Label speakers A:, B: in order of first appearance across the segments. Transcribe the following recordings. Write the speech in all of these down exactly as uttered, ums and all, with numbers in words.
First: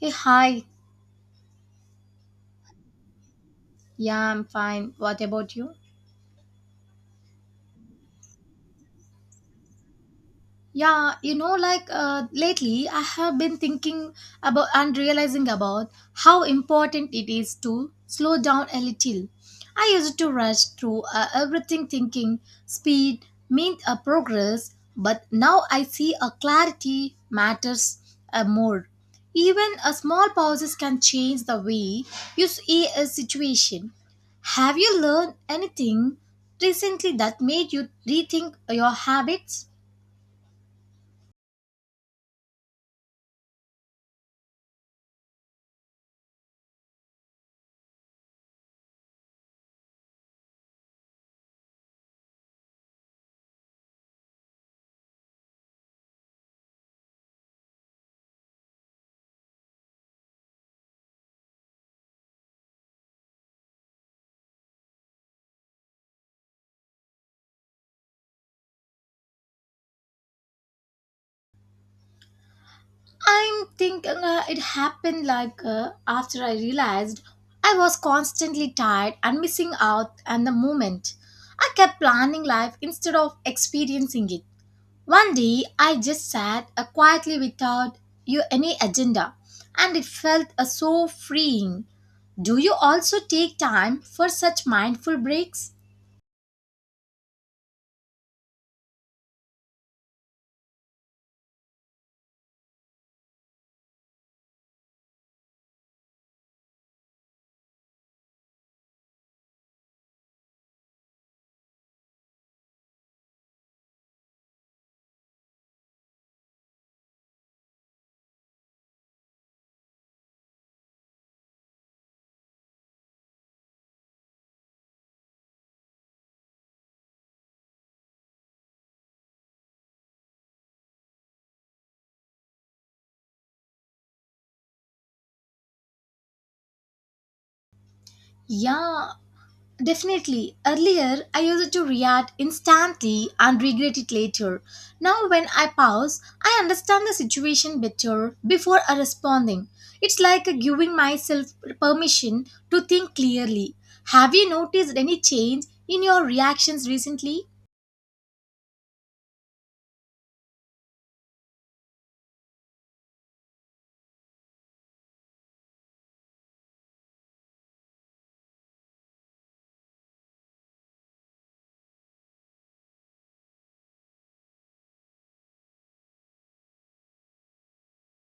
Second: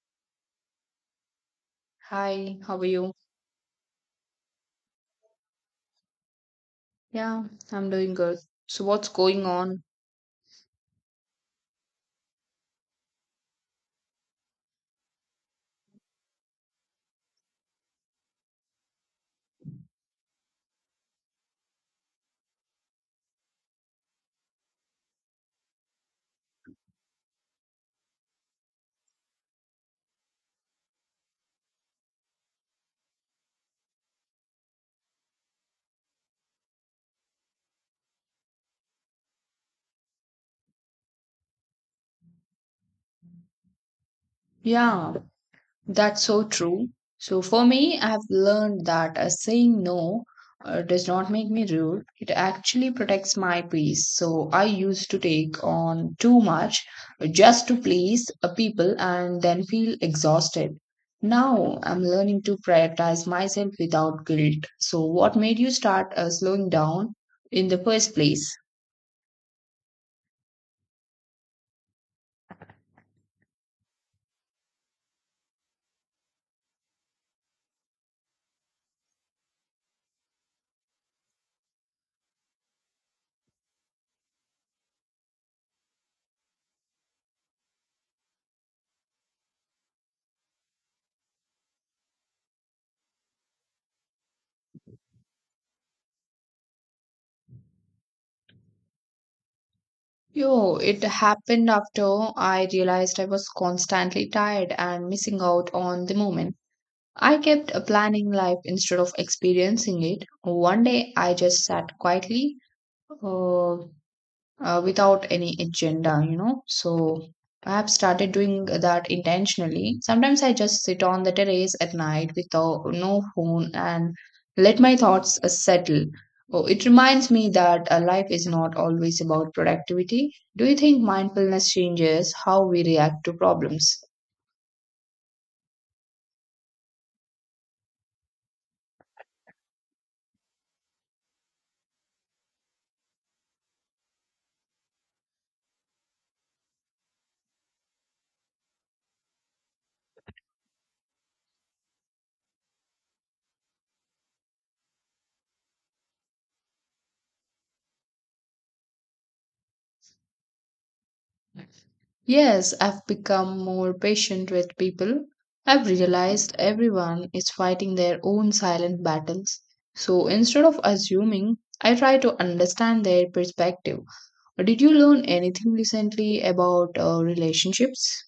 A: Hey, hi.
B: Hi, how are you?
A: Yeah, I'm fine. What about you?
B: Yeah, I'm doing good. So, what's going on?
A: Yeah, you know, like uh, lately, I have been thinking about and realizing about how important it is to slow down a little. I used to rush through uh, everything thinking speed meant a progress, but now I see a clarity matters uh, more. Even a small pauses can change the way you see a situation. Have you learned anything recently that made you rethink your habits?
B: Yeah, that's so true. So, for me, I've learned that uh, saying no uh, does not make me rude. It actually protects my peace. So, I used to take on too much just to please uh, people and then feel exhausted. Now, I'm learning to prioritize myself without guilt. So, what made you start uh, slowing down in the first place?
A: I'm thinking uh, it happened like uh, after I realized I was constantly tired and missing out on the moment. I kept planning life instead of experiencing it. One day I just sat uh, quietly without you any agenda, and it felt uh, so freeing. Do you also take time for such mindful breaks?
B: Yo, it happened after I realized I was constantly tired and missing out on the moment. I kept uh, planning life instead of experiencing it. One day I just sat quietly, uh, uh, without any agenda, you know. So I have started doing that intentionally. Sometimes I just sit on the terrace at night without no phone and let my thoughts uh, settle. Oh, it reminds me that uh, life is not always about productivity. Do you think mindfulness changes how we react to problems?
A: Yeah, definitely. Earlier, I used to react instantly and regret it later. Now, when I pause, I understand the situation better before I responding. It's like giving myself permission to think clearly. Have you noticed any change in your reactions recently?
B: Yes, I've become more patient with people. I've realized everyone is fighting their own silent battles. So instead of assuming, I try to understand their perspective. Did you learn anything recently about uh, relationships?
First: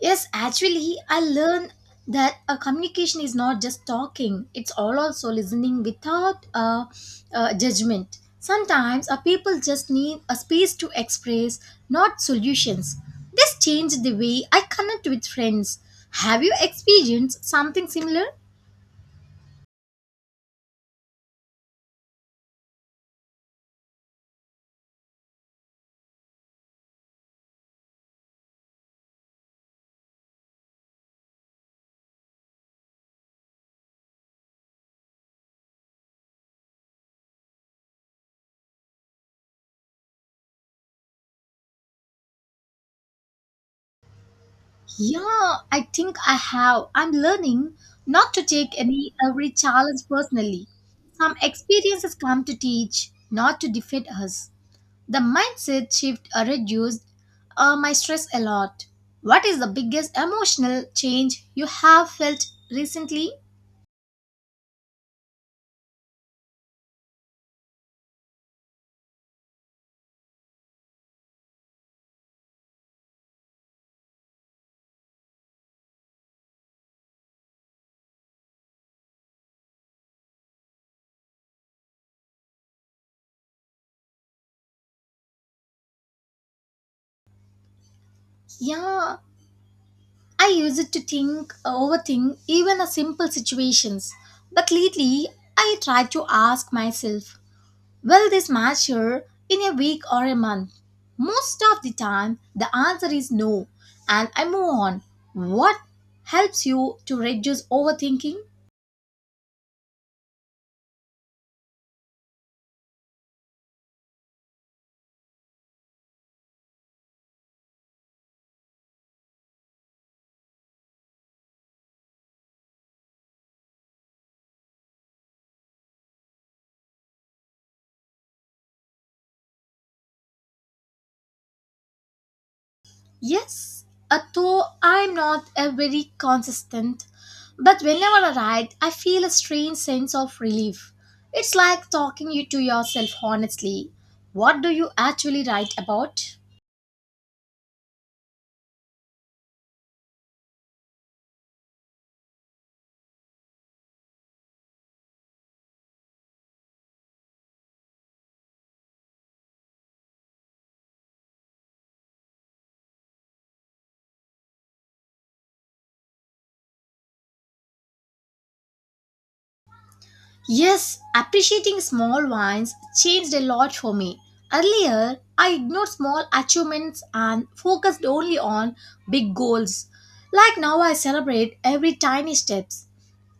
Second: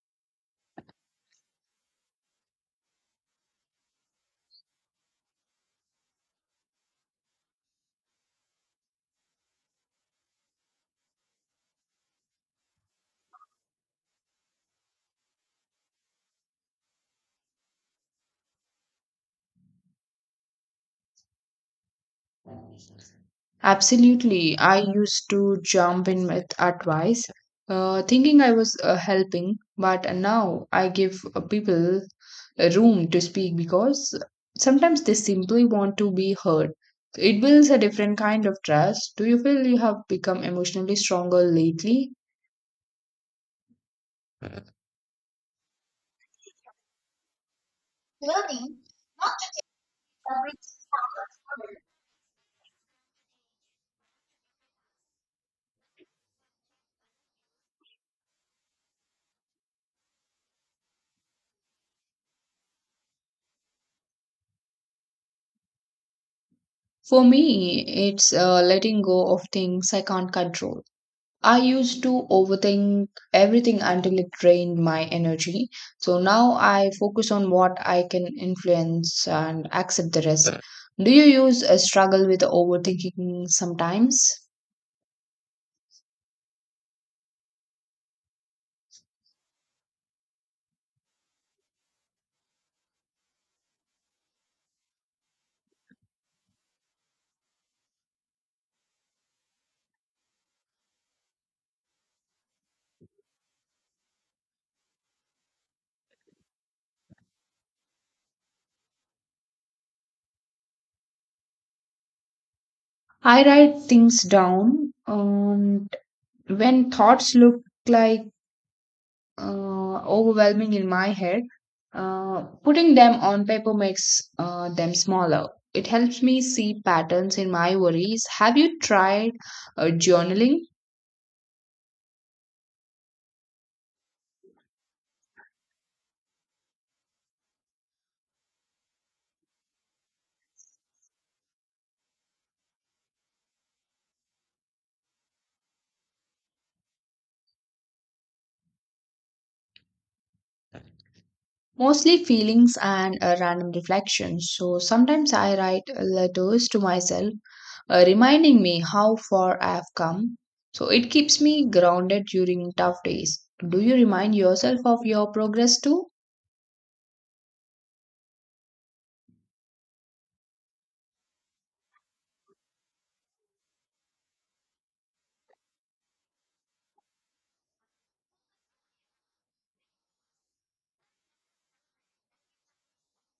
A: Yes, actually, I learned that a communication is not just talking; it's all also listening without uh, uh, judgment. Sometimes a people just need a space to express, not solutions. This changed the way I connect with friends. Have you experienced something similar?
B: Absolutely. I used to jump in with advice, uh, thinking I was uh, helping, but now I give uh, people a room to speak because sometimes they simply want to be heard. It builds a different kind of trust. Do you feel you have become emotionally stronger lately?
A: Yeah, I think I have. I'm learning not to take any every challenge personally. Some experiences come to teach, not to defeat us. The mindset shift uh, reduced uh, my stress a lot. What is the biggest emotional change you have felt recently?
B: For me, it's uh, letting go of things I can't control. I used to overthink everything until it drained my energy. So now I focus on what I can influence and accept the rest. Do you use a struggle with overthinking sometimes?
A: Yeah, I used it to think, uh, overthink even a simple situations. But lately, I try to ask myself, will this matter in a week or a month? Most of the time, the answer is no, and I move on. What helps you to reduce overthinking?
B: I write things down, and when thoughts look like uh, overwhelming in my head, uh, putting them on paper makes uh, them smaller. It helps me see patterns in my worries. Have you tried uh, journaling?
A: Yes, uh, though I'm not a very consistent, but whenever I ride, I feel a strange sense of relief. It's like talking you to yourself honestly. What do you actually write about?
B: Mostly feelings and uh, random reflections. So sometimes I write letters to myself, uh, reminding me how far I have come. So it keeps me grounded during tough days. Do you remind yourself of your progress too?
A: Yes, appreciating small wins changed a lot for me. Earlier, I ignored small achievements and focused only on big goals. Like now, I celebrate every tiny steps,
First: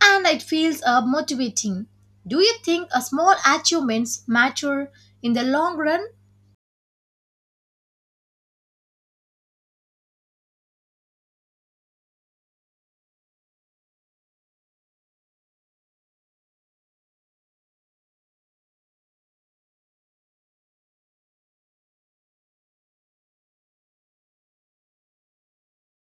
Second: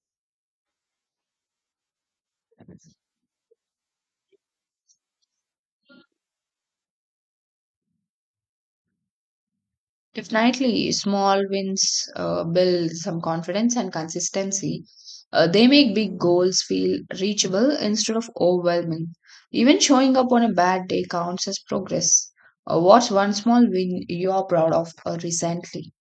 A: and it feels uh, motivating. Do you think a small achievements matter in the long run?
B: Definitely, small wins uh, build some confidence and consistency. Uh, they make big goals feel reachable instead of overwhelming. Even showing up on a bad day counts as progress. Uh, what's one small win you are proud of uh, recently?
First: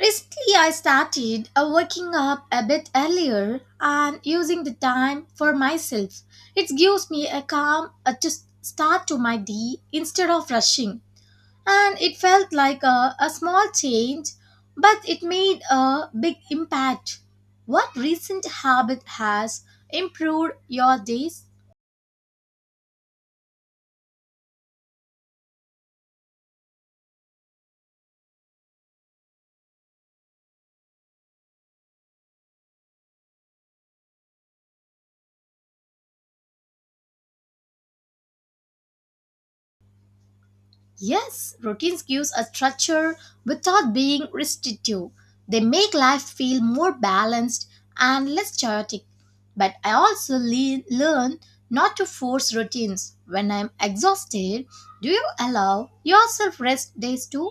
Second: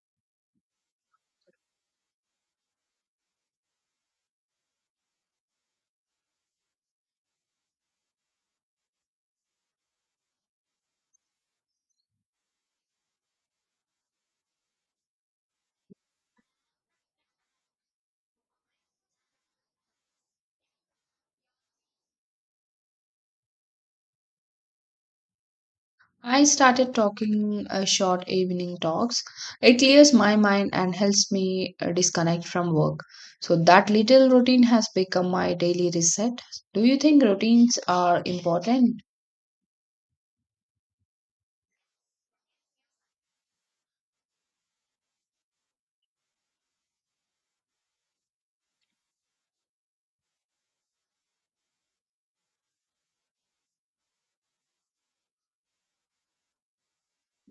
A: Recently, I started uh, waking up a bit earlier and using the time for myself. It gives me a calm uh, to s- start to my day instead of rushing. And it felt like a, a small change, but it made a big impact. What recent habit has improved your days?
B: I started talking uh, short evening talks. It clears my mind and helps me uh, disconnect from work. So, that little routine has become my daily reset. Do you think routines are important?
A: Yes, routines gives a structure without being restrictive. They make life feel more balanced and less chaotic. But I also le- learn not to force routines. When I'm exhausted, do you allow yourself rest days too?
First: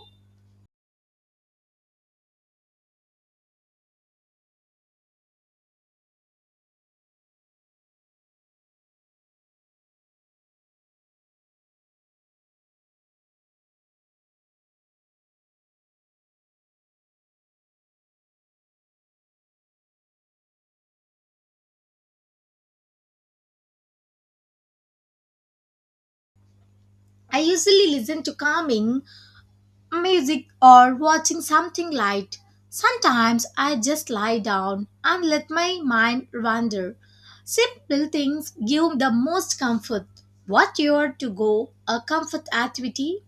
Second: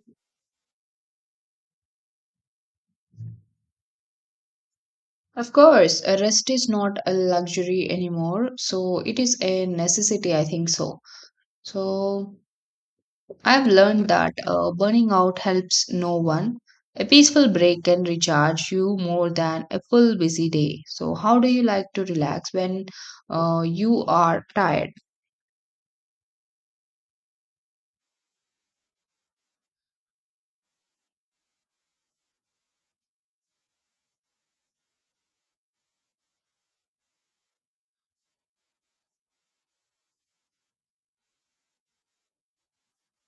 B: Of course, a rest is not a luxury anymore, so it is a necessity, I think so. So, I've learned that uh, burning out helps no one. A peaceful break can recharge you more than a full busy day. So, how do you like to relax when uh, you are tired?
A: I usually listen to calming music or watching something light. Sometimes I just lie down and let my mind wander. Simple things give the most comfort. What your to go a comfort activity?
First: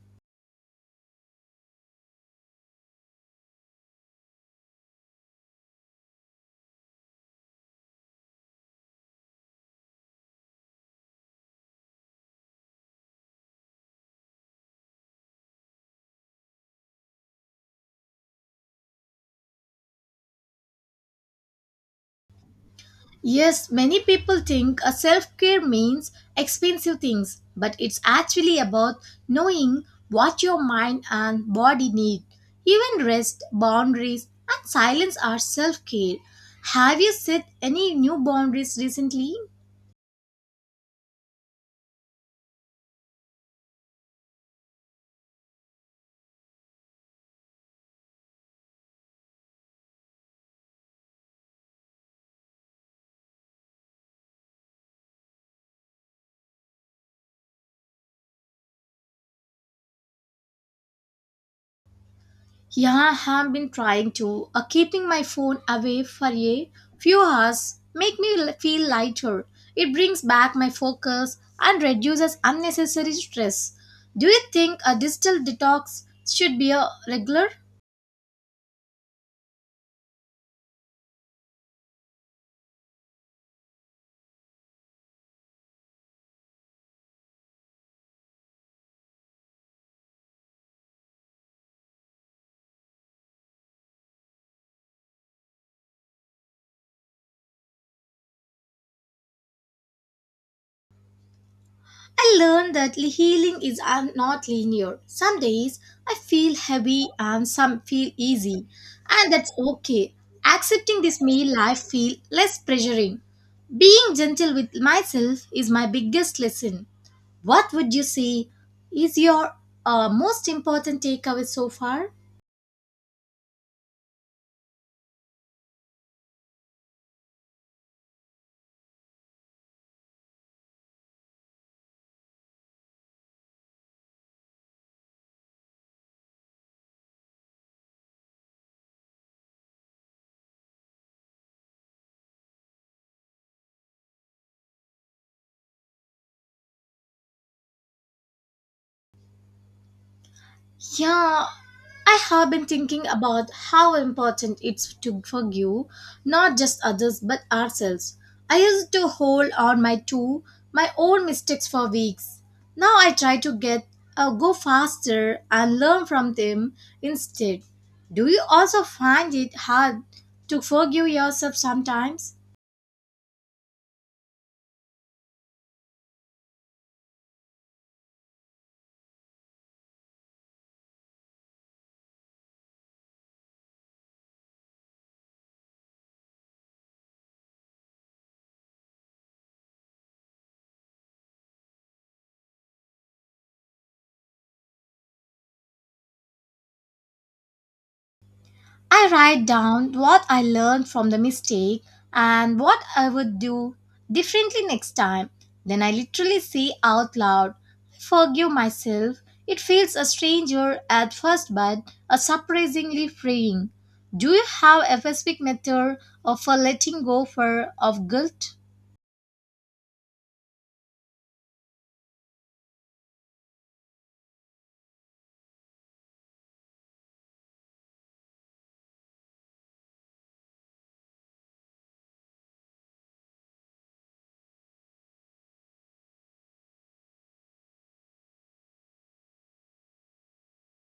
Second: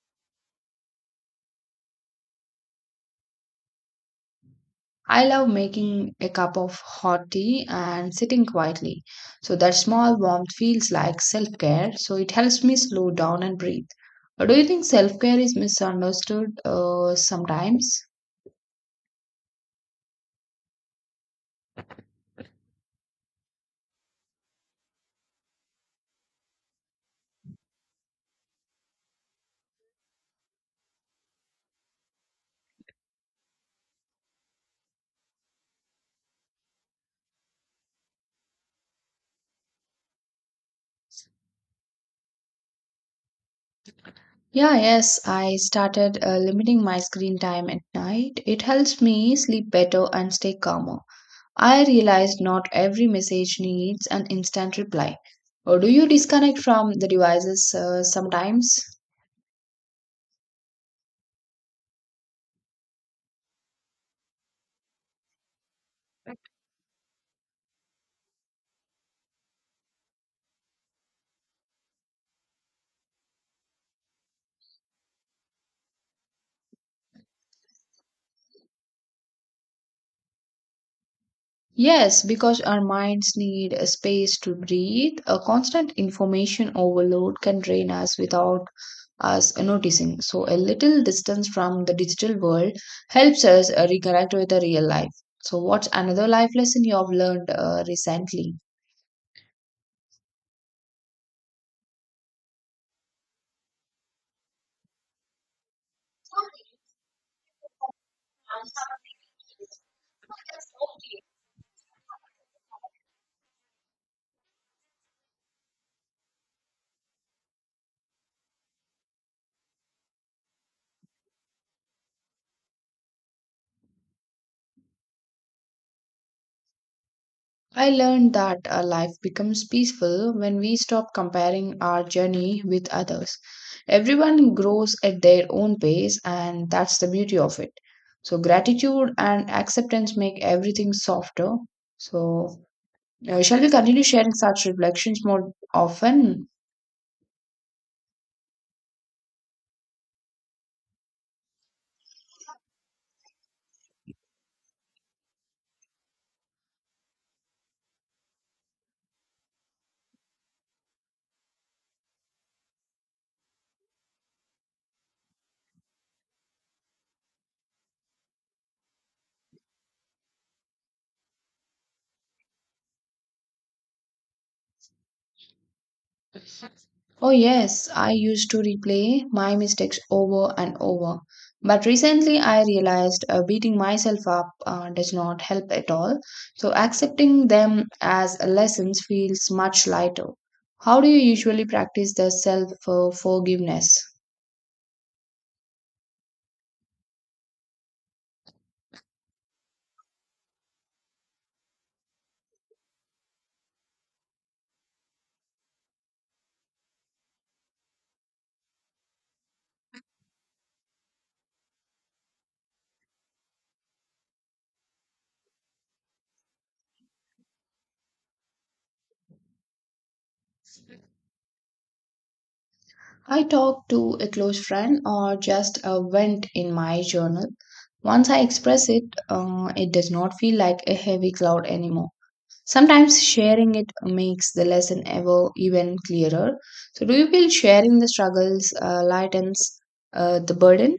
B: I love making a cup of hot tea and sitting quietly. So that small warmth feels like self care. So it helps me slow down and breathe. Uh, Do you think self care is misunderstood uh, sometimes?
A: Yes, many people think a self-care means expensive things, but it's actually about knowing what your mind and body need. Even rest, boundaries, and silence are self-care. Have you set any new boundaries recently?
B: Yeah, yes, I started uh, limiting my screen time at night. It helps me sleep better and stay calmer. I realized not every message needs an instant reply. Or do you disconnect from the devices uh, sometimes?
A: Yeah, I have been trying to. Uh, keeping my phone away for a few hours make me l- feel lighter. It brings back my focus and reduces unnecessary stress. Do you think a digital detox should be a regular?
B: Yes, because our minds need a space to breathe. A constant information overload can drain us without us noticing. So, a little distance from the digital world helps us uh, reconnect with the real life. So, what's another life lesson you have learned uh, recently?
A: I learned that li- healing is uh, not linear. Some days I feel heavy and some feel easy, and that's okay. Accepting this made life feel less pressuring. Being gentle with myself is my biggest lesson. What would you say is your uh, most important takeaway so far?
B: I learned that our life becomes peaceful when we stop comparing our journey with others. Everyone grows at their own pace, and that's the beauty of it. So, gratitude and acceptance make everything softer. So, uh, shall we continue sharing such reflections more often?
A: Yeah, I have been thinking about how important it's to forgive not just others but ourselves. I used to hold on my to my own mistakes for weeks. Now I try to get uh, go faster and learn from them instead. Do you also find it hard to forgive yourself sometimes?
B: Oh, yes, I used to replay my mistakes over and over. But recently I realized uh, beating myself up uh, does not help at all. So accepting them as lessons feels much lighter. How do you usually practice the self uh, forgiveness?
A: I write down what I learned from the mistake and what I would do differently next time. Then I literally say out loud, I forgive myself. It feels a stranger at first, but a surprisingly freeing. Do you have a specific method of for letting go for of guilt?
B: I talk to a close friend or just uh, vent in my journal. Once I express it, uh, it does not feel like a heavy cloud anymore. Sometimes sharing it makes the lesson ever even clearer. So, do you feel sharing the struggles uh, lightens uh, the burden?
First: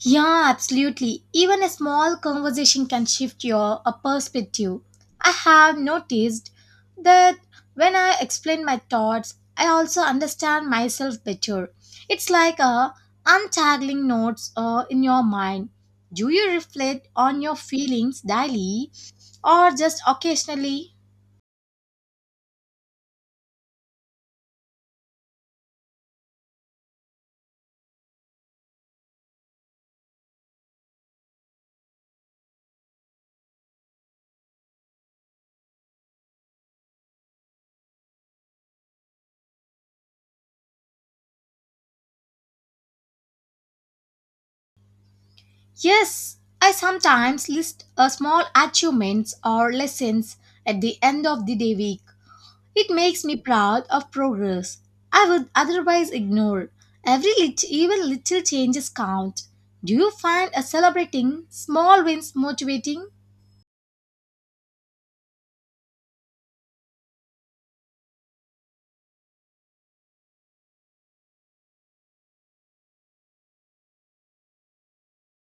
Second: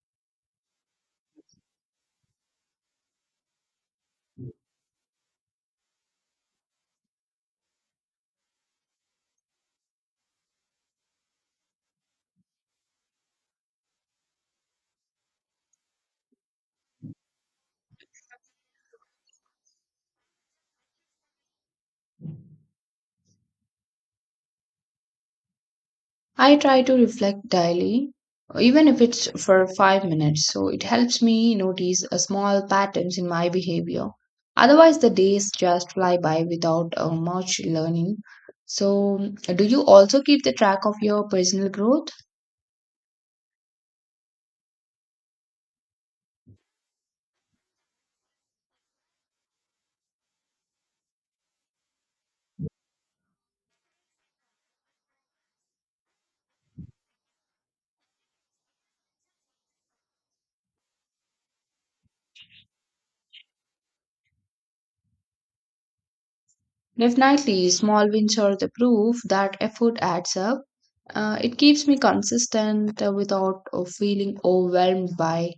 A: Yeah, absolutely. Even a small conversation can shift your uh, perspective. I have noticed that when I explain my thoughts, I also understand myself better. It's like a untangling notes uh, in your mind. Do you reflect on your feelings daily or just occasionally?
B: I try to reflect daily, even if it's for five minutes. So, it helps me notice a small patterns in my behavior. Otherwise, the days just fly by without uh, much learning. So, do you also keep the track of your personal growth?
A: Yes, I sometimes list a small achievements or lessons at the end of the day week. It makes me proud of progress I would otherwise ignore. Every lit- even little changes count. Do you find a celebrating small wins motivating?
B: Definitely, small wins are the proof that effort adds up. Uh, it keeps me consistent uh, without uh, feeling overwhelmed by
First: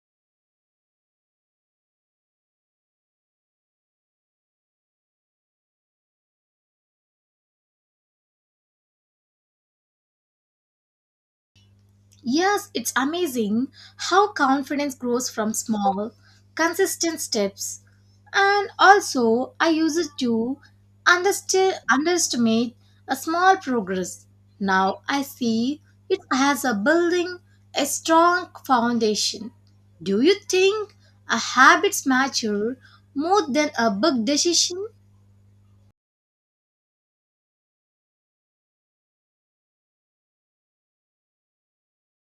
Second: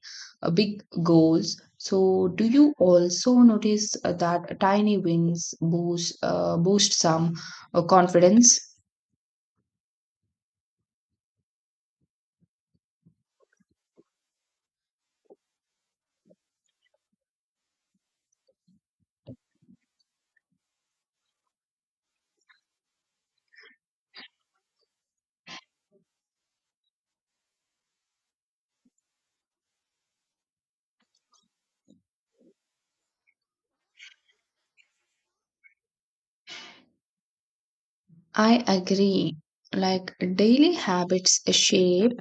B: uh, big goals. So, do you also notice uh, that tiny wins boost uh, boost some uh, confidence?
A: Yes, it's amazing how confidence grows from small, consistent steps. And also, I use it to underst- underestimate a small progress. Now I see it as a building a strong foundation. Do you think a habits mature more than a big decision?
B: I agree. Like daily habits shape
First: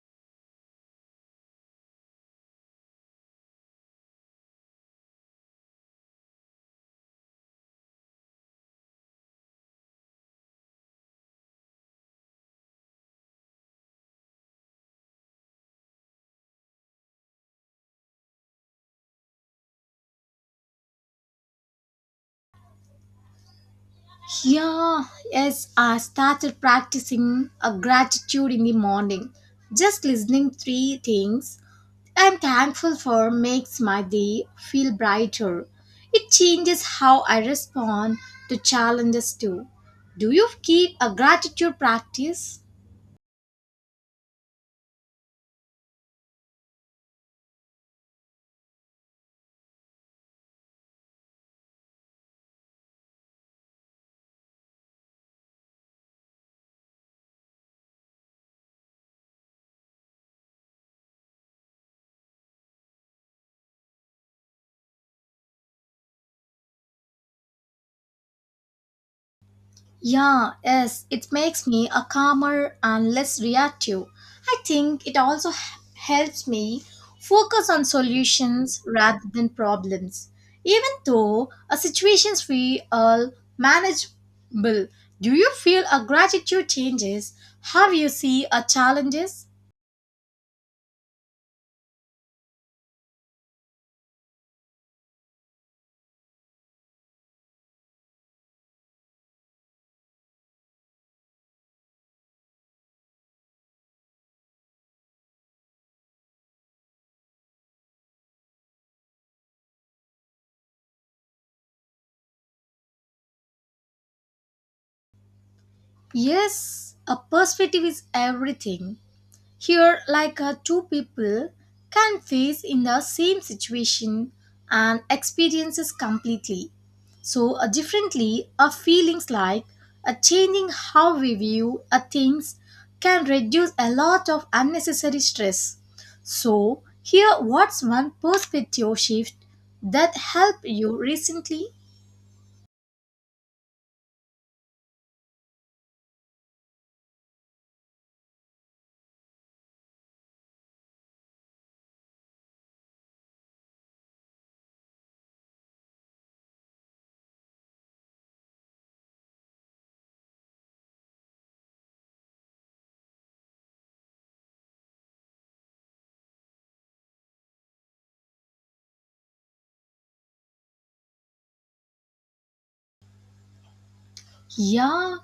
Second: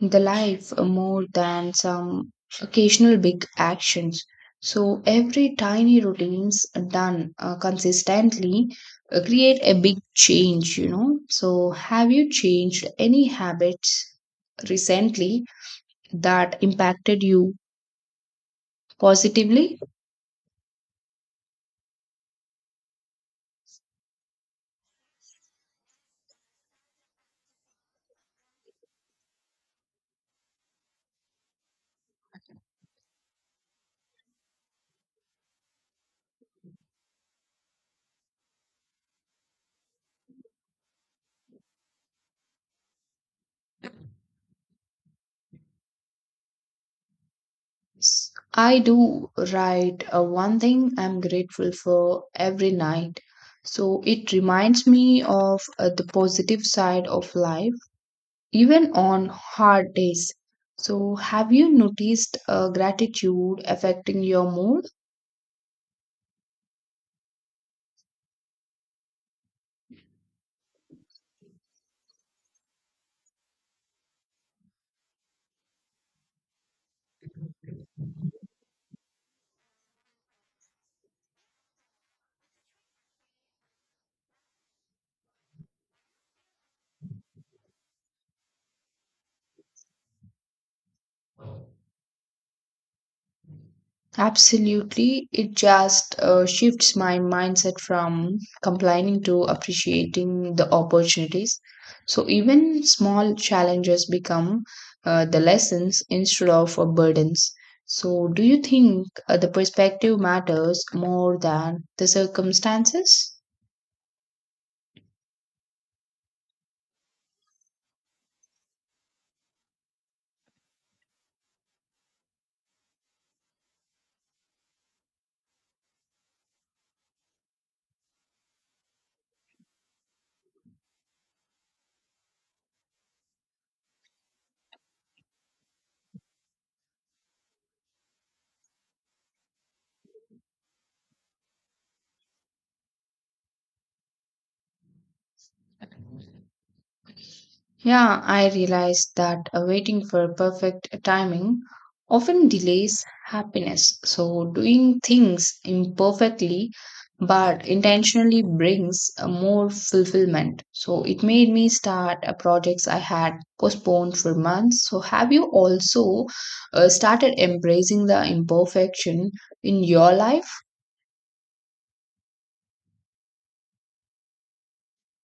B: the life uh, more than some occasional big actions. So every tiny routines done uh, consistently uh, create a big change, you know. So have you changed any habits recently that impacted you positively?
A: Yeah, yes, I started practicing a gratitude in the morning. Just listening three things I'm thankful for makes my day feel brighter. It changes how I respond to challenges too. Do you keep a gratitude practice?
B: S- I do write uh, one thing I'm grateful for every night. So it reminds me of uh, the positive side of life even on hard days. So, have you noticed uh, gratitude affecting your mood?
A: Yeah, yes, it makes me a calmer and less reactive. I think it also h- helps me focus on solutions rather than problems. Even though a situations feel all manageable, do you feel a gratitude changes how you see a challenges?
B: Absolutely. It just uh, shifts my mindset from complaining to appreciating the opportunities. So, even small challenges become uh, the lessons instead of uh, burdens. So, do you think uh, the perspective matters more than the circumstances?
A: Yes, a perspective is everything. Here, like uh, two people can face in the same situation and experiences completely. So, uh, differently, uh, feelings like uh, changing how we view uh, things can reduce a lot of unnecessary stress. So, here, what's one perspective shift that helped you recently?
B: Yeah, I realized that uh, waiting for perfect timing often delays happiness. So, doing things imperfectly but intentionally brings uh, more fulfillment. So, it made me start uh, projects I had postponed for months. So, have you also uh, started embracing the imperfection in your life?
A: Yeah,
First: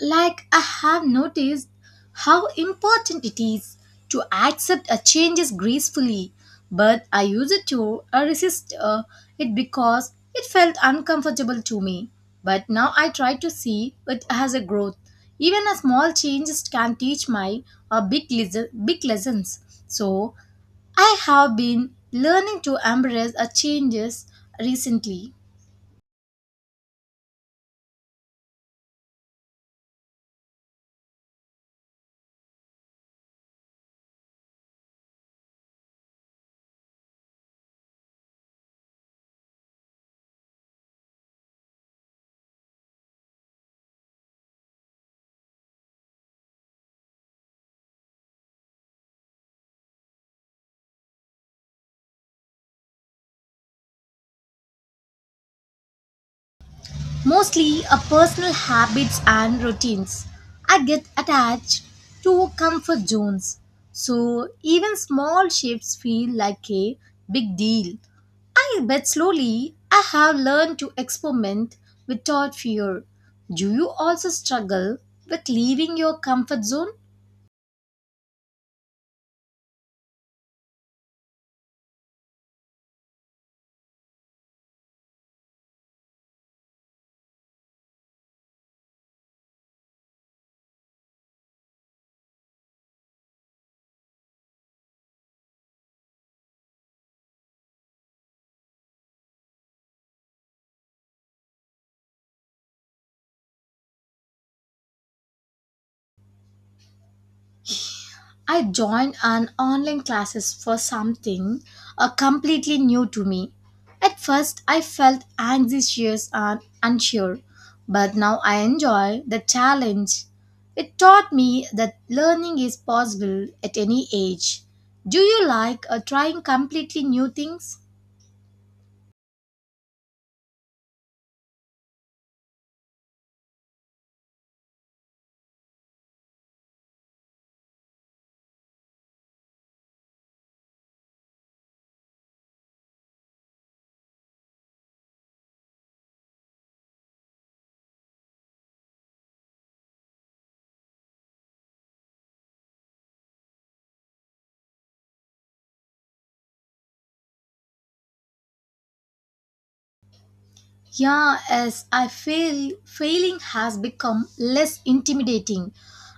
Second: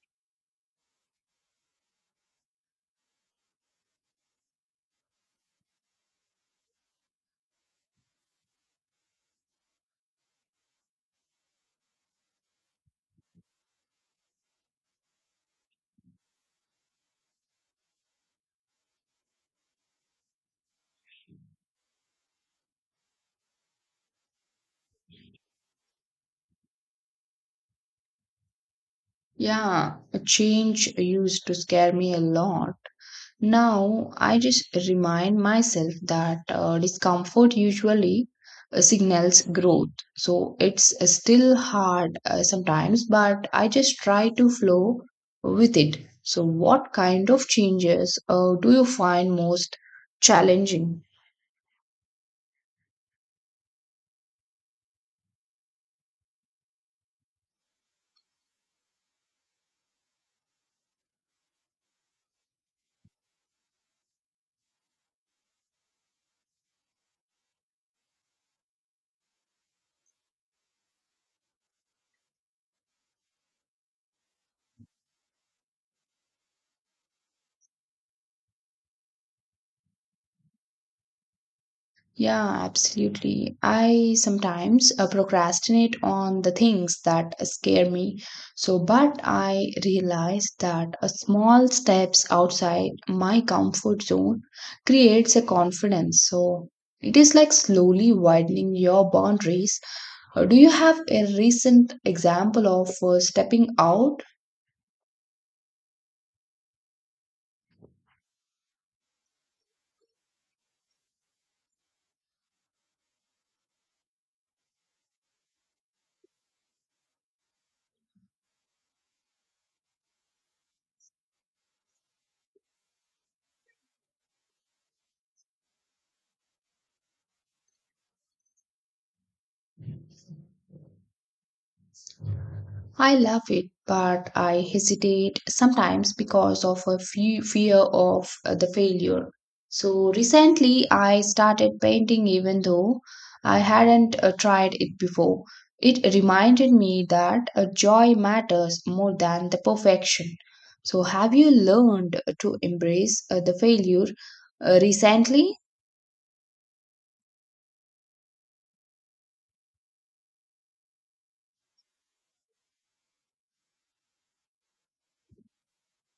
A: like, I have noticed how important it is to accept a changes gracefully, but I used to uh, resist uh, it because it felt uncomfortable to me. But now I try to see it as a growth. Even a small changes can teach my uh, big, les- big lessons. So, I have been learning to embrace a changes recently.
B: Yeah, a change used to scare me a lot. Now I just remind myself that uh, discomfort usually uh, signals growth. So it's uh, still hard uh, sometimes, but I just try to flow with it. So, what kind of changes uh, do you find most challenging?
A: Mostly a personal habits and routines. I get attached to comfort zones. So even small shifts feel like a big deal. I bet slowly I have learned to experiment without fear. Do you also struggle with leaving your comfort zone?
B: Yeah, absolutely. I sometimes uh, procrastinate on the things that scare me. So, but I realize that a small steps outside my comfort zone creates a confidence. So, it is like slowly widening your boundaries. Uh, Do you have a recent example of uh, stepping out.
A: I joined an online classes for something uh, completely new to me. At first, I felt anxious and unsure, but now I enjoy the challenge. It taught me that learning is possible at any age. Do you like uh, trying completely new things?
B: I love it, but I hesitate sometimes because of a fe- fear of uh, the failure. So recently, I started painting even though I hadn't uh, tried it before. It reminded me that uh, joy matters more than the perfection. So, have you learned to embrace uh, the failure uh, recently?
A: Yeah, as I feel failing has become less intimidating.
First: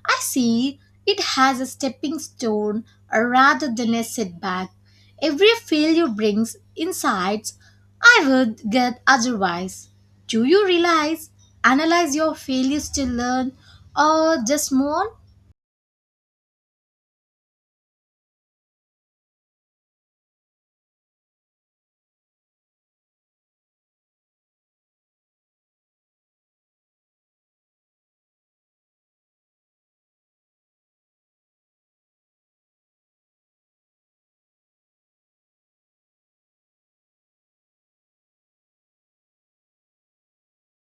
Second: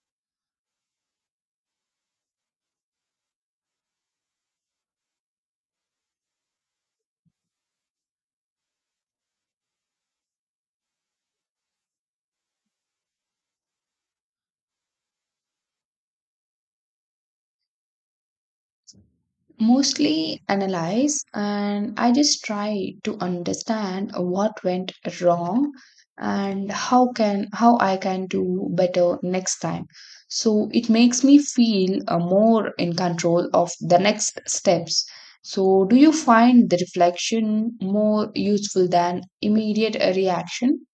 A: I see it as a stepping stone uh, rather than a setback. Every failure brings insights I would get otherwise. Do you realize, analyze your failures to learn or just move on?
B: Mostly analyze, and I just try to understand what went wrong and how can how I can do better next time. So it makes me feel uh, more in control of the next steps. So do you find the reflection more useful than immediate uh, reaction?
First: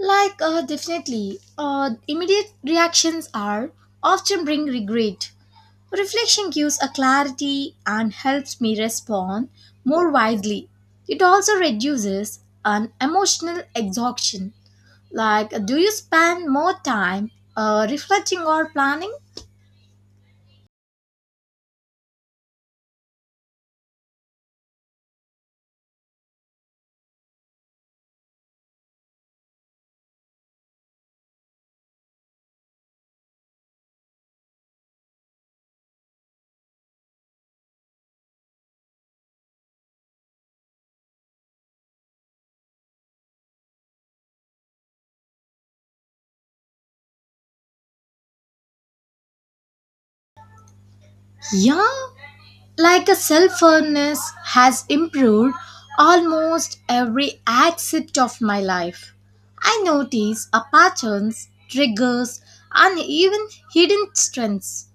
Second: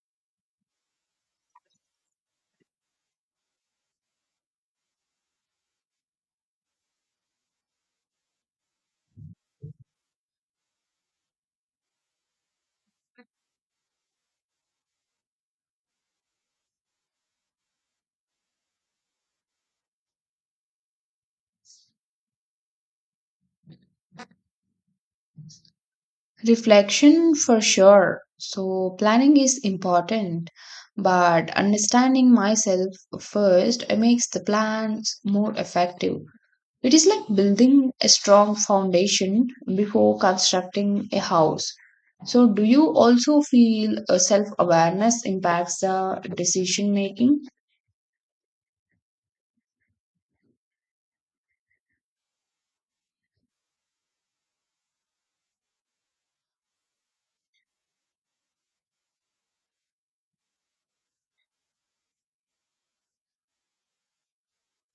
A: Like, uh, definitely, uh, immediate reactions are often bring regret. Reflection gives a clarity and helps me respond more widely. It also reduces an emotional exhaustion. Like, do you spend more time uh, reflecting or planning?
B: Reflection for sure. So, planning is important, but understanding myself first makes the plans more effective. It is like building a strong foundation before constructing a house. So, do you also feel self awareness impacts the decision making?
A: Yeah, like a self-awareness has improved almost every aspect of my life. I notice a patterns, triggers, and even hidden strengths.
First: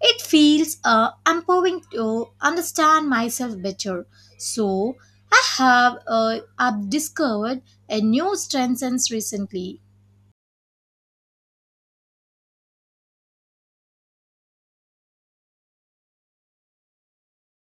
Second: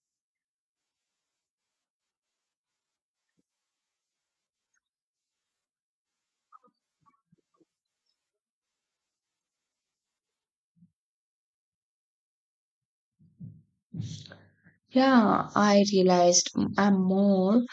A: It feels uh, empowering to understand myself better. So I have uh, I've discovered a new strength since recently.
B: Yeah, I realized I'm more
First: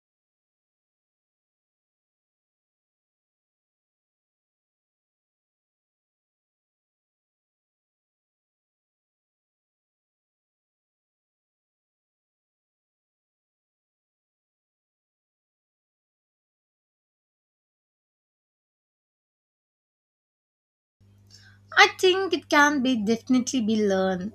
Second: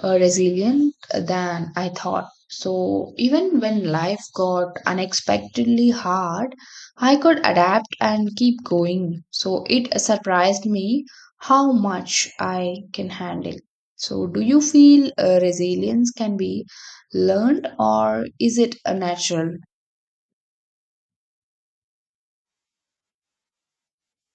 B: uh, resilient than I thought. So even when life got unexpectedly hard, I could adapt and keep going. So it surprised me how much I can handle. So do you feel uh, resilience can be learned or is it a natural?
A: I think it can be definitely be learned.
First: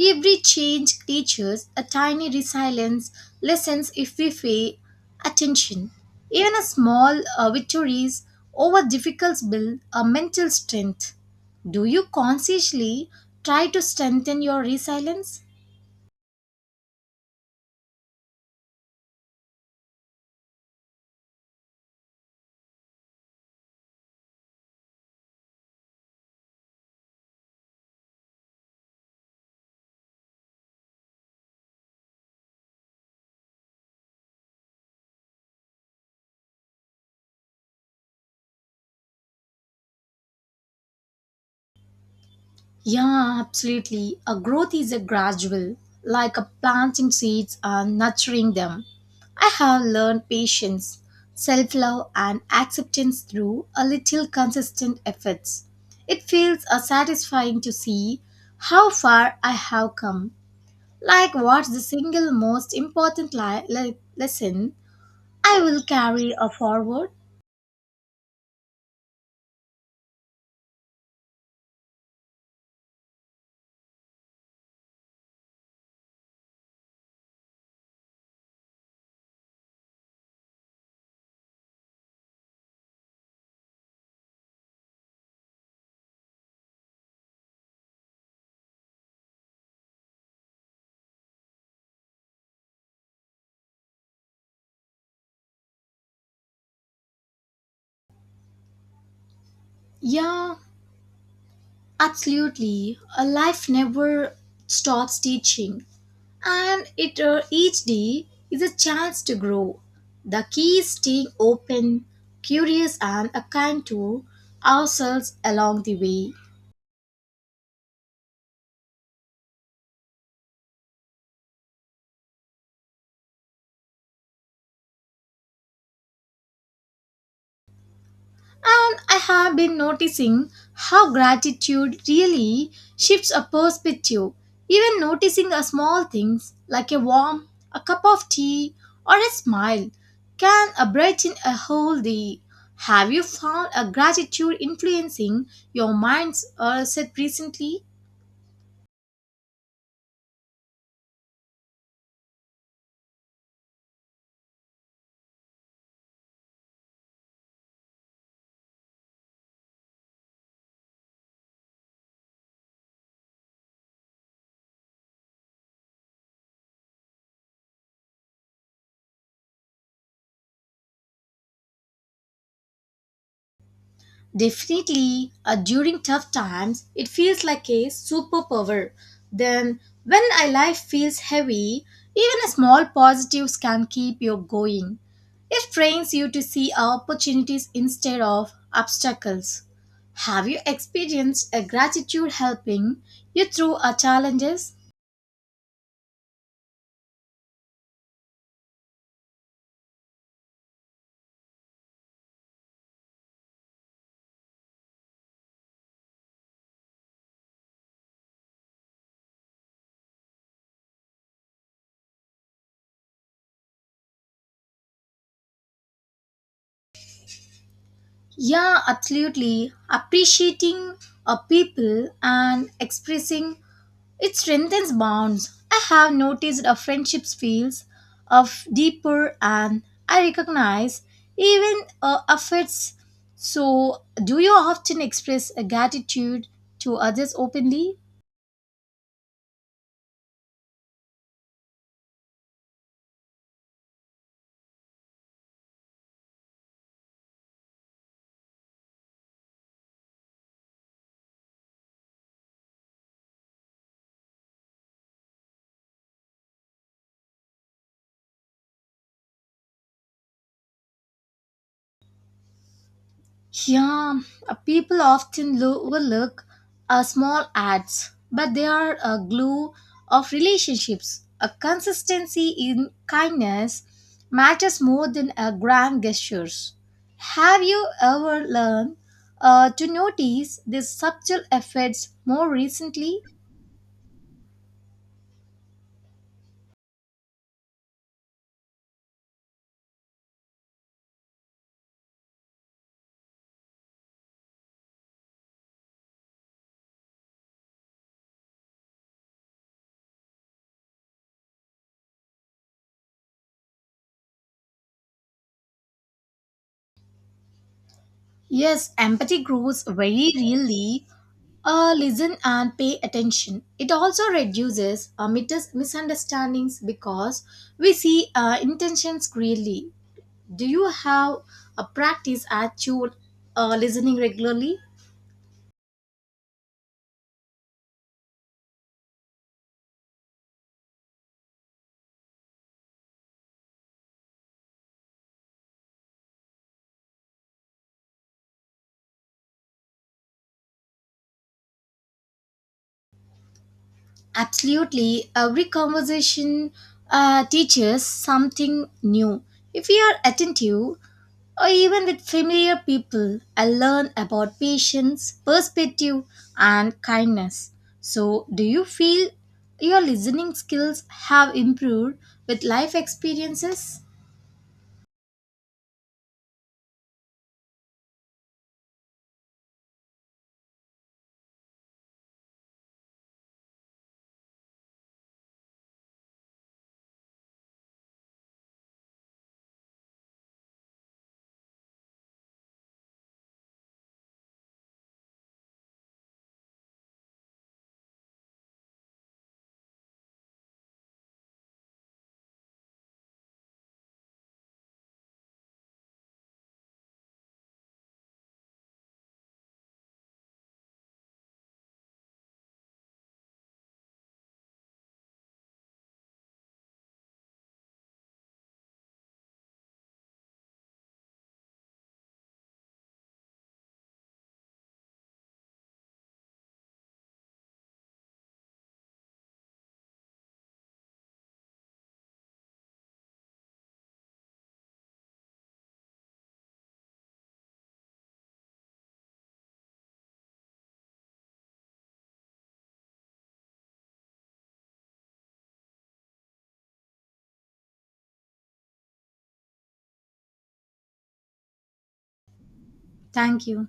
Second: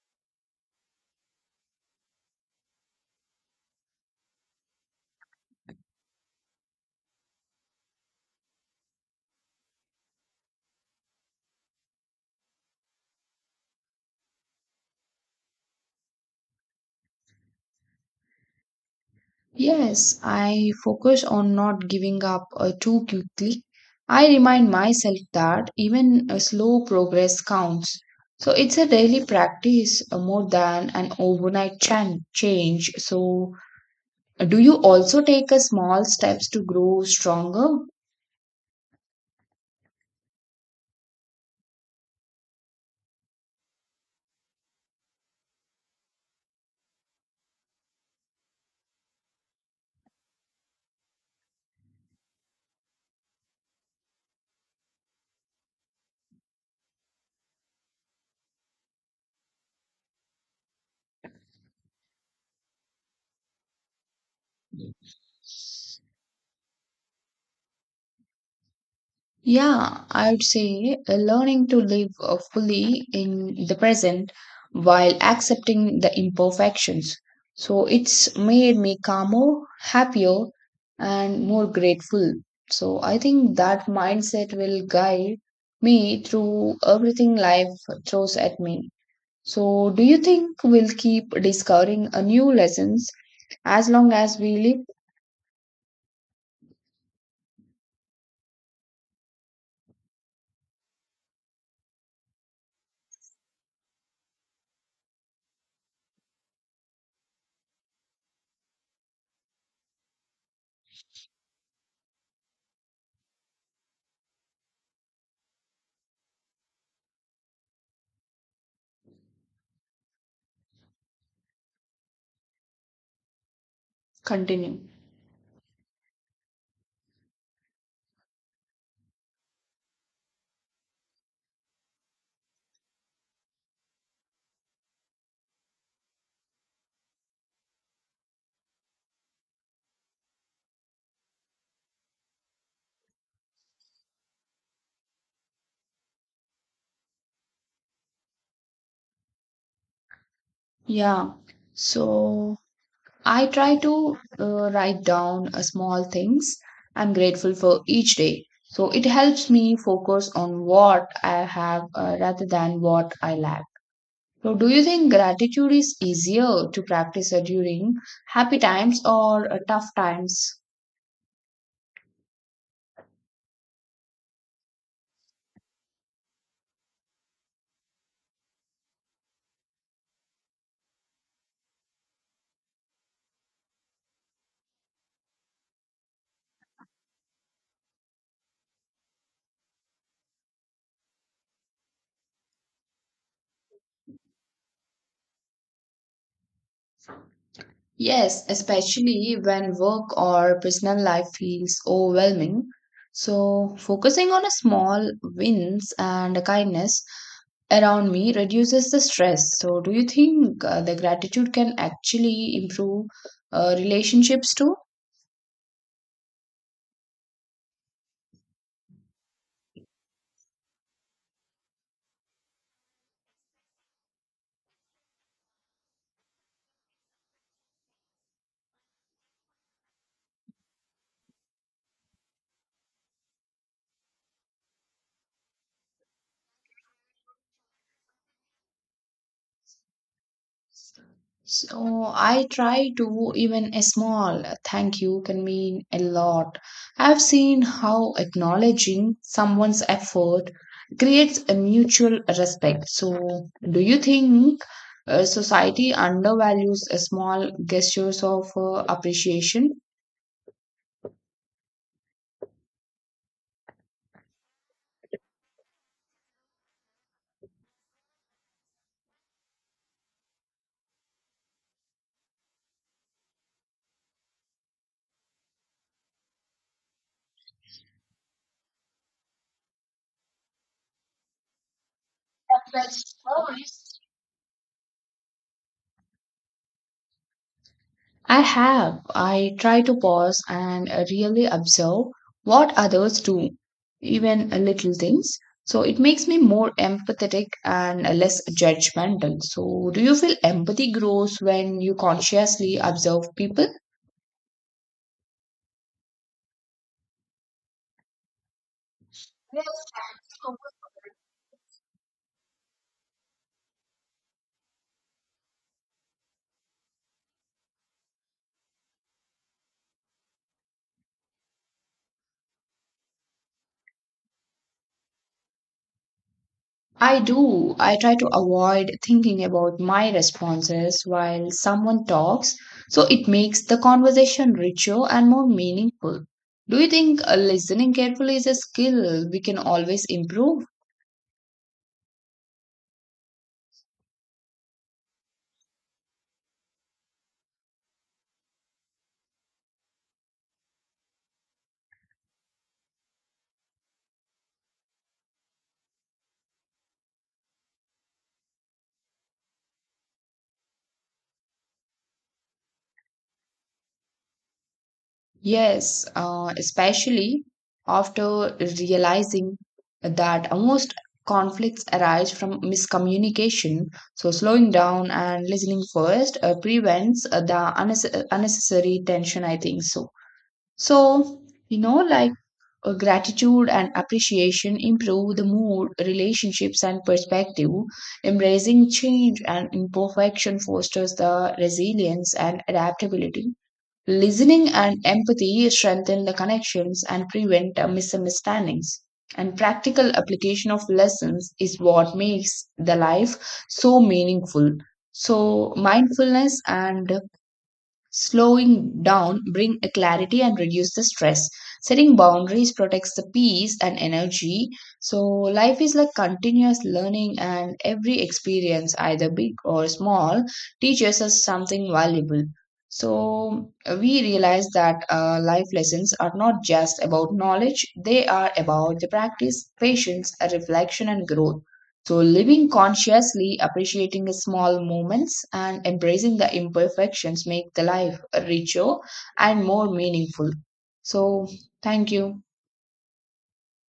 A: Every change teaches a tiny resilience lessons if we pay attention. Even a small uh, victories over difficult build a mental strength. Do you consciously try to strengthen your resilience?
B: Yes, I focus on not giving up uh, too quickly. I remind myself that even a slow progress counts. So it's a daily practice uh, more than an overnight chan- change. So, uh, do you also take a small steps to grow stronger?
A: Yeah, absolutely. A growth is a gradual, like a planting seeds and nurturing them. I have learned patience, self-love and acceptance through a little consistent efforts. It feels uh, satisfying to see how far I have come. Like what's the single most important li- le- lesson I will carry uh, forward?
B: Yeah, I would say uh, learning to live uh, fully in the present while accepting the imperfections. So it's made me calmer, happier, and more grateful. So I think that mindset will guide me through everything life throws at me. So do you think we'll keep discovering a new lessons as long as we live?
A: Yeah, absolutely. A life never stops teaching, and it uh, each day is a chance to grow. The key is staying open, curious, and a kind to ourselves along the way.
B: Continue.
A: And I have been noticing how gratitude really shifts a perspective. Even noticing a small things like a warm, a cup of tea, or a smile can uh, brighten a whole day. Have you found a gratitude influencing your mind's uh, set recently?
B: Yeah. So I try to uh, write down uh, small things I'm grateful for each day. So it helps me focus on what I have uh, rather than what I lack. So, do you think gratitude is easier to practice uh, during happy times or uh, tough times?
A: Definitely, uh, during tough times, it feels like a superpower. Then, when our life feels heavy, even a small positives can keep you going. It trains you to see opportunities instead of obstacles. Have you experienced a gratitude helping you through our challenges?
B: Yes, especially when work or personal life feels overwhelming. So, focusing on a small wins and kindness around me reduces the stress. So, do you think uh, the gratitude can actually improve uh, relationships too?
A: Yeah, absolutely. Appreciating a people and expressing it strengthens bonds. I have noticed a friendships feels of deeper and I recognize even uh, affects. So, do you often express a gratitude to others openly?
B: So I try to, even a small thank you can mean a lot. I've seen how acknowledging someone's effort creates a mutual respect. So, do you think uh, society undervalues a small gestures of uh, appreciation?
A: Yeah, uh, people often lo- overlook uh, small ads, but they are a glue of relationships. A consistency in kindness matters more than a grand gestures. Have you ever learned uh, to notice these subtle effects more recently?
B: I have. I try to pause and uh, really observe what others do, even uh, little things. So it makes me more empathetic and uh, less judgmental. So, do you feel empathy grows when you consciously observe people?
A: Yes, empathy grows very really. Uh, listen and pay attention. It also reduces uh, mitis- misunderstandings because we see uh, intentions clearly. Do you have a practice at your uh, listening regularly?
B: I do. I try to avoid thinking about my responses while someone talks, so it makes the conversation richer and more meaningful. Do you think uh, listening carefully is a skill we can always improve?
A: Absolutely. Every conversation uh, teaches something new. If we are attentive, or even with familiar people, I learn about patience, perspective, and kindness. So, do you feel your listening skills have improved with life experiences?
B: Yes, uh, especially after realizing that most conflicts arise from miscommunication. So, slowing down and listening first uh, prevents uh, the unnecess- unnecessary tension, I think so. So, you know, like uh, gratitude and appreciation improve the mood, relationships, and perspective. Embracing change and imperfection fosters the resilience and adaptability. Listening and empathy strengthen the connections and prevent uh, misunderstandings. And practical application of lessons is what makes the life so meaningful. So, mindfulness and slowing down bring a clarity and reduce the stress, setting boundaries protects the peace and energy. So life is like continuous learning, and every experience, either big or small, teaches us something valuable. So we realize that uh, life lessons are not just about knowledge, they are about the practice, patience, reflection, and growth. So, living consciously, appreciating the small moments, and embracing the imperfections make the life richer and more meaningful. So, thank you.
A: Thank you.